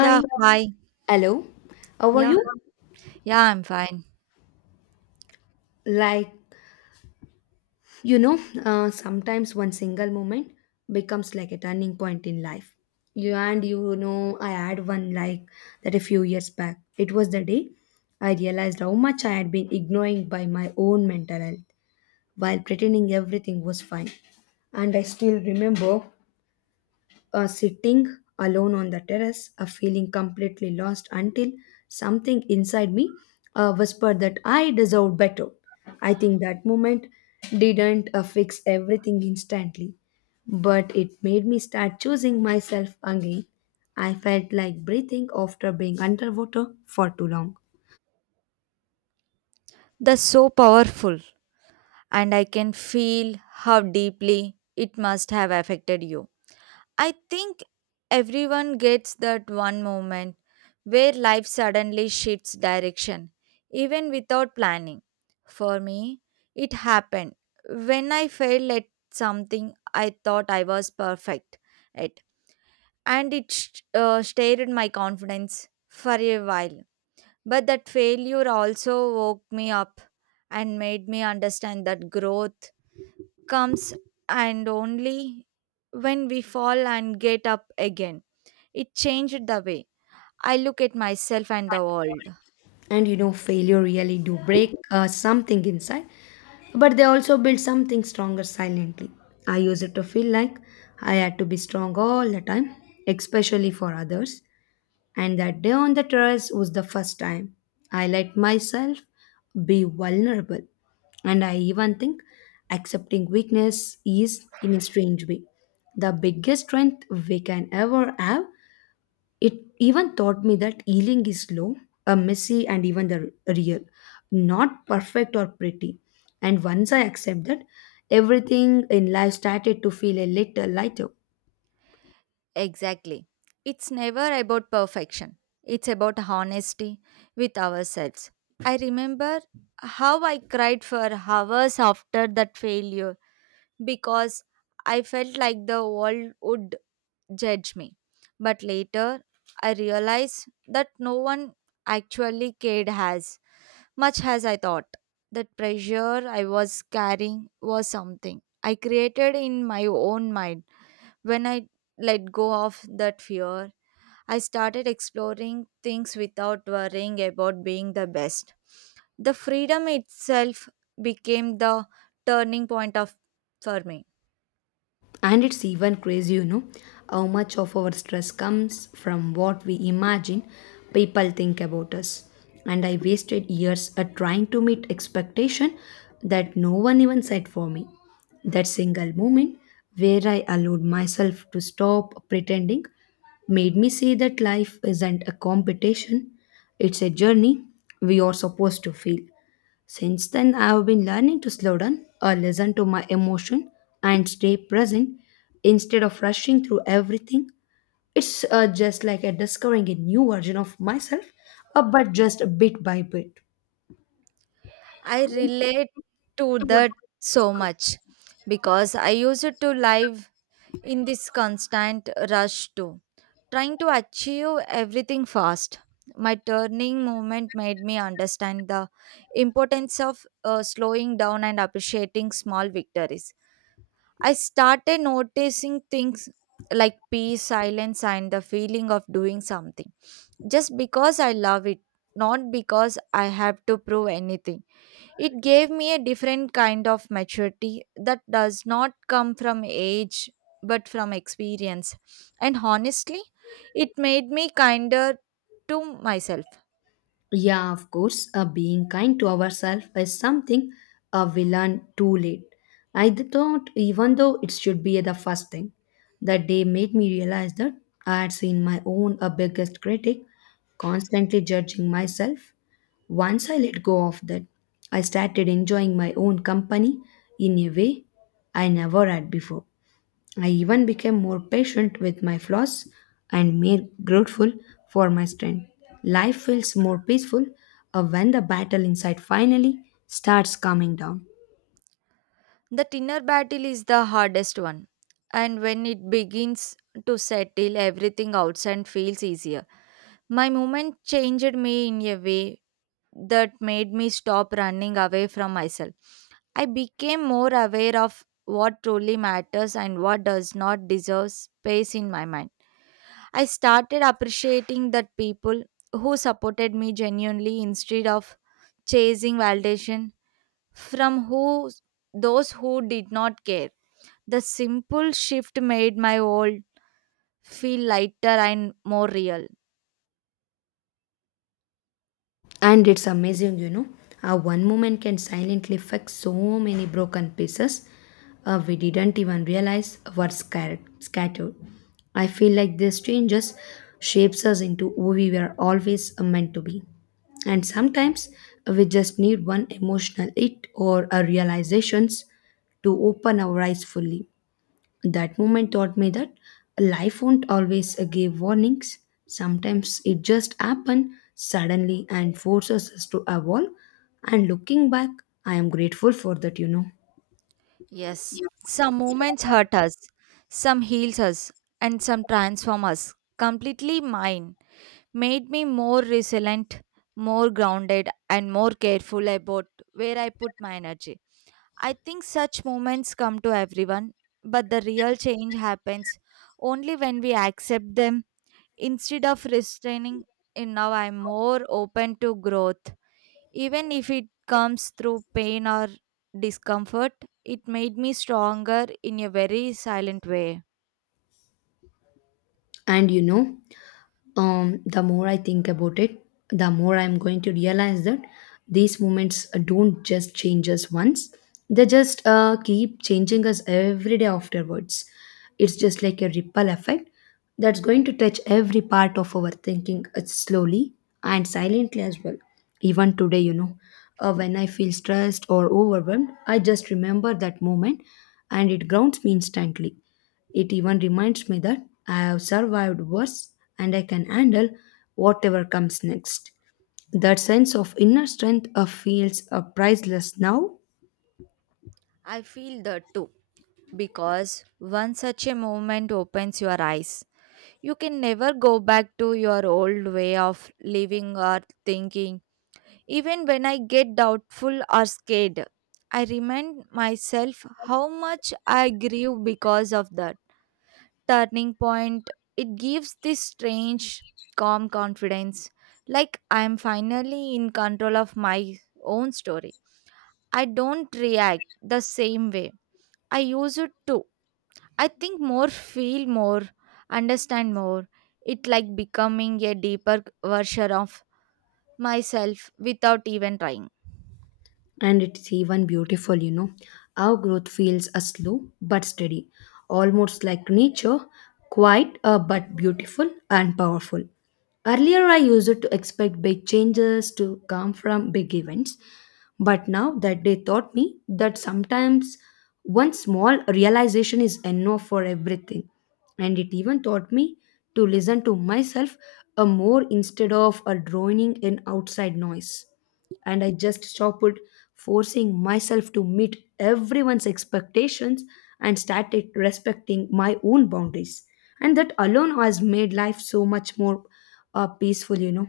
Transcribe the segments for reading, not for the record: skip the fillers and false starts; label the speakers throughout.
Speaker 1: Yeah, hi.
Speaker 2: hello. How are
Speaker 1: Yeah,
Speaker 2: you?
Speaker 1: yeah, I'm fine.
Speaker 2: Like Sometimes one single moment becomes like a turning point in life. You and you know, I had one like that a few years back. It was the day I realized how much I had been ignoring by my own mental health while pretending everything was fine. And I still remember sitting alone on the terrace, feeling completely lost until something inside me whispered that I deserved better. I think that moment didn't fix everything instantly, but it made me start choosing myself again. I felt like breathing after being underwater for too long.
Speaker 1: That's so powerful, and I can feel how deeply it must have affected you. I think everyone gets that one moment where life suddenly shifts direction, even without planning. For me, it happened when I failed at something I thought I was perfect at, and it stared my confidence for a while. But that failure also woke me up and made me understand that growth comes and only when we fall and get up again. It changed the way I look at myself and the world.
Speaker 2: And you know Failure really do break something inside, but they also build something stronger silently. I use it to feel like I had to be strong all the time, especially for others, and that day on the terrace was the first time I let myself be vulnerable. And I even think accepting weakness is, in a strange way, the biggest strength we can ever have. It even taught me that healing is slow, a messy, and even the real, not perfect or pretty. And once I accept that, everything in life started to feel a little lighter.
Speaker 1: Exactly. It's never about perfection. It's about honesty with ourselves. I remember how I cried for hours after that failure because I felt like the world would judge me. But later, I realized that no one actually cared as much as I thought. That pressure I was carrying was something I created in my own mind when I let go of that fear, I started exploring things without worrying about being the best. The freedom itself became the turning point of for me.
Speaker 2: And it's even crazy. How much of our stress comes from what we imagine people think about us. And I wasted years at trying to meet expectation that no one even set for me. That single moment where I allowed myself to stop pretending made me see that life isn't a competition, it's a journey we are supposed to feel. Since then, I have been learning to slow down or listen to my emotion and stay present instead of rushing through everything. It's just like a discovering a new version of myself, but just bit by bit.
Speaker 1: I relate to that so much because I used to live in this constant rush too, trying to achieve everything fast. My turning moment made me understand the importance of slowing down and appreciating small victories. I started noticing things like peace, silence, and the feeling of doing something just because I love it, not because I have to prove anything. It gave me a different kind of maturity that does not come from age but from experience. And honestly, it made me kinder to myself.
Speaker 2: Yeah, of course, being kind to ourselves is something we learn too late. I thought, even though it should be the first thing, that day made me realize that I had seen my own biggest critic, constantly judging myself. Once I let go of that, I started enjoying my own company in a way I never had before. I even became more patient with my flaws and more grateful for my strength. Life feels more peaceful when the battle inside finally starts calming down.
Speaker 1: That inner battle is the hardest one. And when it begins to settle, everything outside feels easier. My moment changed me in a way that made me stop running away from myself. I became more aware of what truly matters and what does not deserve space in my mind. I started appreciating that people who supported me genuinely instead of chasing validation from who those who did not care. The simple shift made my world feel lighter and more real.
Speaker 2: And it's amazing. How one moment can silently fix so many broken pieces we didn't even realize were scattered. I feel like these changes shapes us into who we were always meant to be. And sometimes we just need one emotional hit or a realizations to open our eyes fully. That moment taught me that life won't always give warnings. Sometimes it just happens suddenly and forces us to evolve. And looking back, I am grateful for that, you know.
Speaker 1: Yes, some moments hurt us, some heals us, and some transform us. Completely mine made me more resilient, more grounded, and more careful about where I put my energy. I think such moments come to everyone, but the real change happens only when we accept them instead of restraining. And now I'm more open to growth. Even if it comes through pain or discomfort, it made me stronger in a very silent way.
Speaker 2: And the more I think about it, the more I'm going to realize that these moments don't just change us once, they just keep changing us every day afterwards. It's just like a ripple effect that's going to touch every part of our thinking slowly and silently as well. Even today, when I feel stressed or overwhelmed, I just remember that moment and it grounds me instantly. It even reminds me that I have survived worse and I can handle whatever comes next. That sense of inner strength feels priceless now.
Speaker 1: I feel that too, because once such a moment opens your eyes, you can never go back to your old way of living or thinking. Even when I get doubtful or scared, I remind myself how much I grew because of that turning point. It gives this strange, calm confidence, like I'm finally in control of my own story. I don't react the same way I use it to. I think more, feel more, understand more. It like becoming a deeper version of myself without even trying.
Speaker 2: And it's even beautiful. Our growth feels a slow but steady, almost like nature, quiet but beautiful and powerful. Earlier, I used to expect big changes to come from big events, but now that they taught me that sometimes one small realization is enough for everything. And it even taught me to listen to myself a more instead of a droning in outside noise, and I just stopped forcing myself to meet everyone's expectations and started respecting my own boundaries. And that alone has made life so much more peaceful, you know.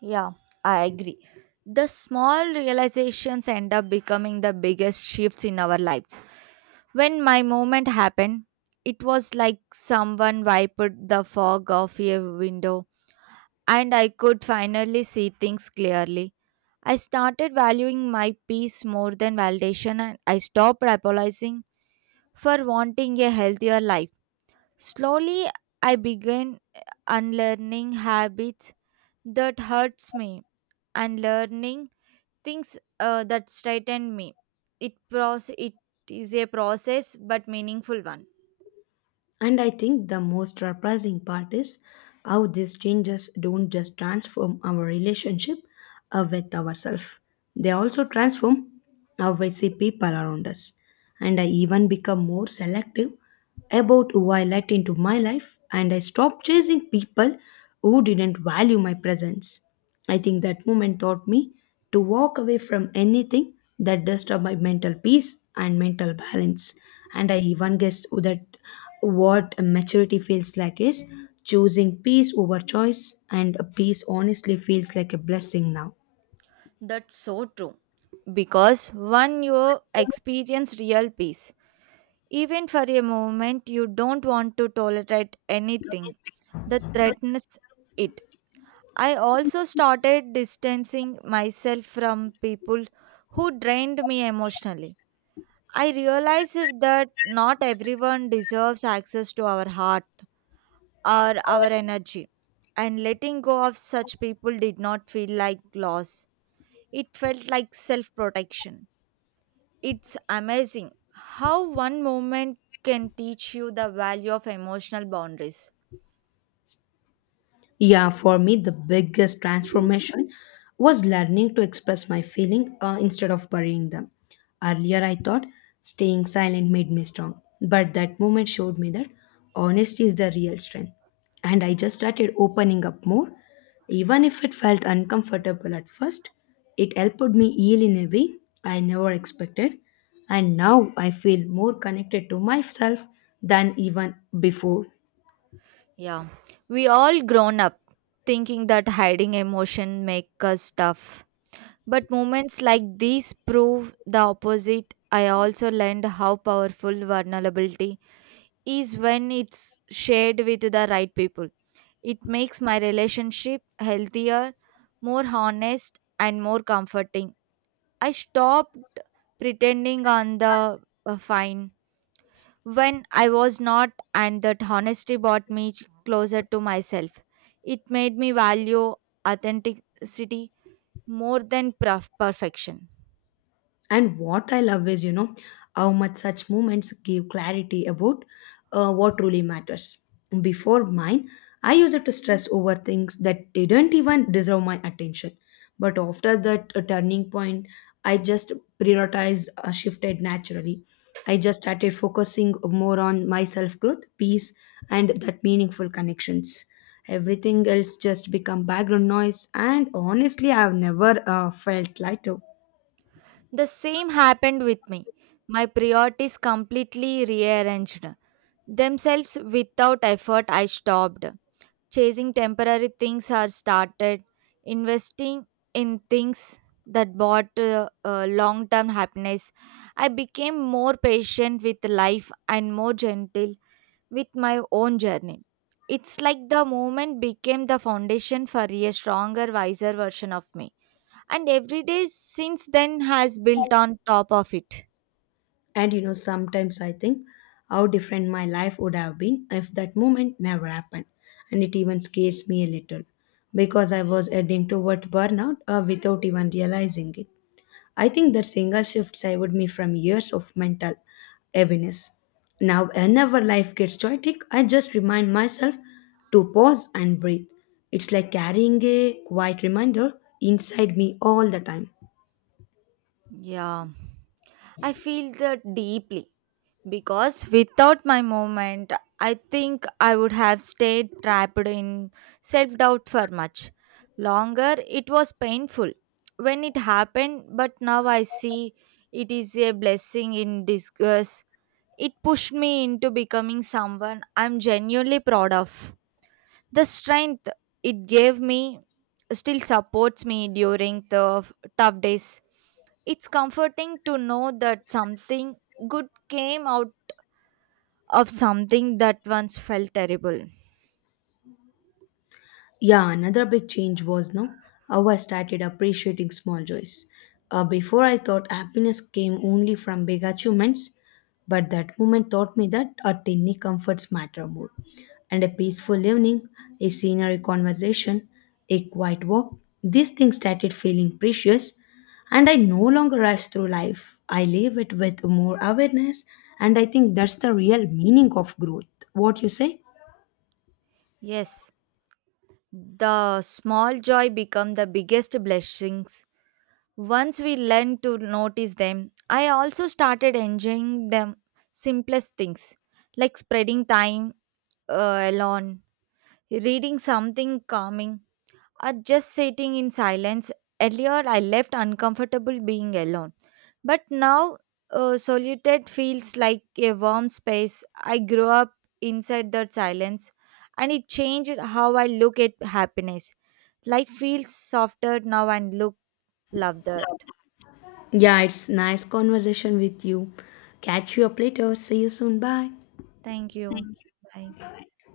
Speaker 1: Yeah, I agree. The small realizations end up becoming the biggest shifts in our lives. When my moment happened, it was like someone wiped the fog off a window and I could finally see things clearly. I started valuing my peace more than validation, and I stopped apologizing for wanting a healthier life. Slowly, I began unlearning habits that hurts me and learning things that straighten me. It is a process but meaningful one.
Speaker 2: And I think the most surprising part is how these changes don't just transform our relationship with ourselves, they also transform how we see people around us. And I even become more selective about who I let into my life, and I stop chasing people who didn't value my presence. I think that moment taught me to walk away from anything that disturbed my mental peace and mental balance. And I even guess that what maturity feels like is choosing peace over choice, and peace honestly feels like a blessing now.
Speaker 1: That's so true. Because when you experience real peace, even for a moment, you don't want to tolerate anything that threatens it. I also started distancing myself from people who drained me emotionally. I realized that not everyone deserves access to our heart or our energy, and letting go of such people did not feel like loss. It felt like self protection. It's amazing how one moment can teach you the value of emotional boundaries.
Speaker 2: Yeah, for me, the biggest transformation was learning to express my feeling instead of burying them. Earlier, I thought staying silent made me strong, but that moment showed me that honesty is the real strength. And I just started opening up more. Even if it felt uncomfortable at first, it helped me heal in a way I never expected. And now I feel more connected to myself than even before.
Speaker 1: Yeah, we all grown up thinking that hiding emotion make us tough. But moments like these prove the opposite. I also learned how powerful vulnerability is when it's shared with the right people. It makes my relationship healthier, more honest, and more comforting. I stopped pretending on the fine when I was not, and that honesty brought me closer to myself. It made me value authenticity more than perfection.
Speaker 2: And what I love is how much such moments give clarity about what truly matters. Before mine, I used to stress over things that didn't even deserve my attention. But after that turning point, I just prioritized, shifted naturally. I just started focusing more on my self growth, peace, and that meaningful connections. Everything else just become background noise, and honestly, I've never felt lighter.
Speaker 1: The same happened with me. My priorities completely rearranged themselves without effort. I stopped chasing temporary things or started investing in things that brought long-term happiness. I became more patient with life and more gentle with my own journey. It's like the moment became the foundation for a stronger, wiser version of me, and every day since then has built on top of it.
Speaker 2: And you know, sometimes I think how different my life would have been if that moment never happened. And it even scares me a little because I was heading toward burnout without even realizing it. I think that single shift saved me from years of mental heaviness. Now, whenever life gets chaotic, I just remind myself to pause and breathe. It's like carrying a quiet reminder inside me all the time.
Speaker 1: Yeah. I feel that deeply because without my movement, I think I would have stayed trapped in self doubt for much longer. It was painful when it happened, but now I see it is a blessing in disguise. It pushed me into becoming someone I'm genuinely proud of. The strength it gave me still supports me during the tough days. It's comforting to know that something good came out of something that once felt terrible.
Speaker 2: Yeah, another big change was no how I started appreciating small joys. Before I thought happiness came only from big achievements, but that moment taught me that our tiny comforts matter more. And a peaceful evening, a scenery conversation, a quiet walk, these things started feeling precious, and I no longer rush through life. I live it with more awareness, and I think that's the real meaning of growth. What you say?
Speaker 1: Yes, the small joy become the biggest blessings. Once we learn to notice them, I also started enjoying the simplest things like spreading time alone, reading something calming, are just sitting in silence. Earlier, I left uncomfortable being alone, but now solitude feels like a warm space. I grew up inside that silence, and it changed how I look at happiness. Life feels softer now and look love that.
Speaker 2: Yeah, it's nice conversation with you. Catch you up later. See you soon. Bye.
Speaker 1: Thank you. Bye.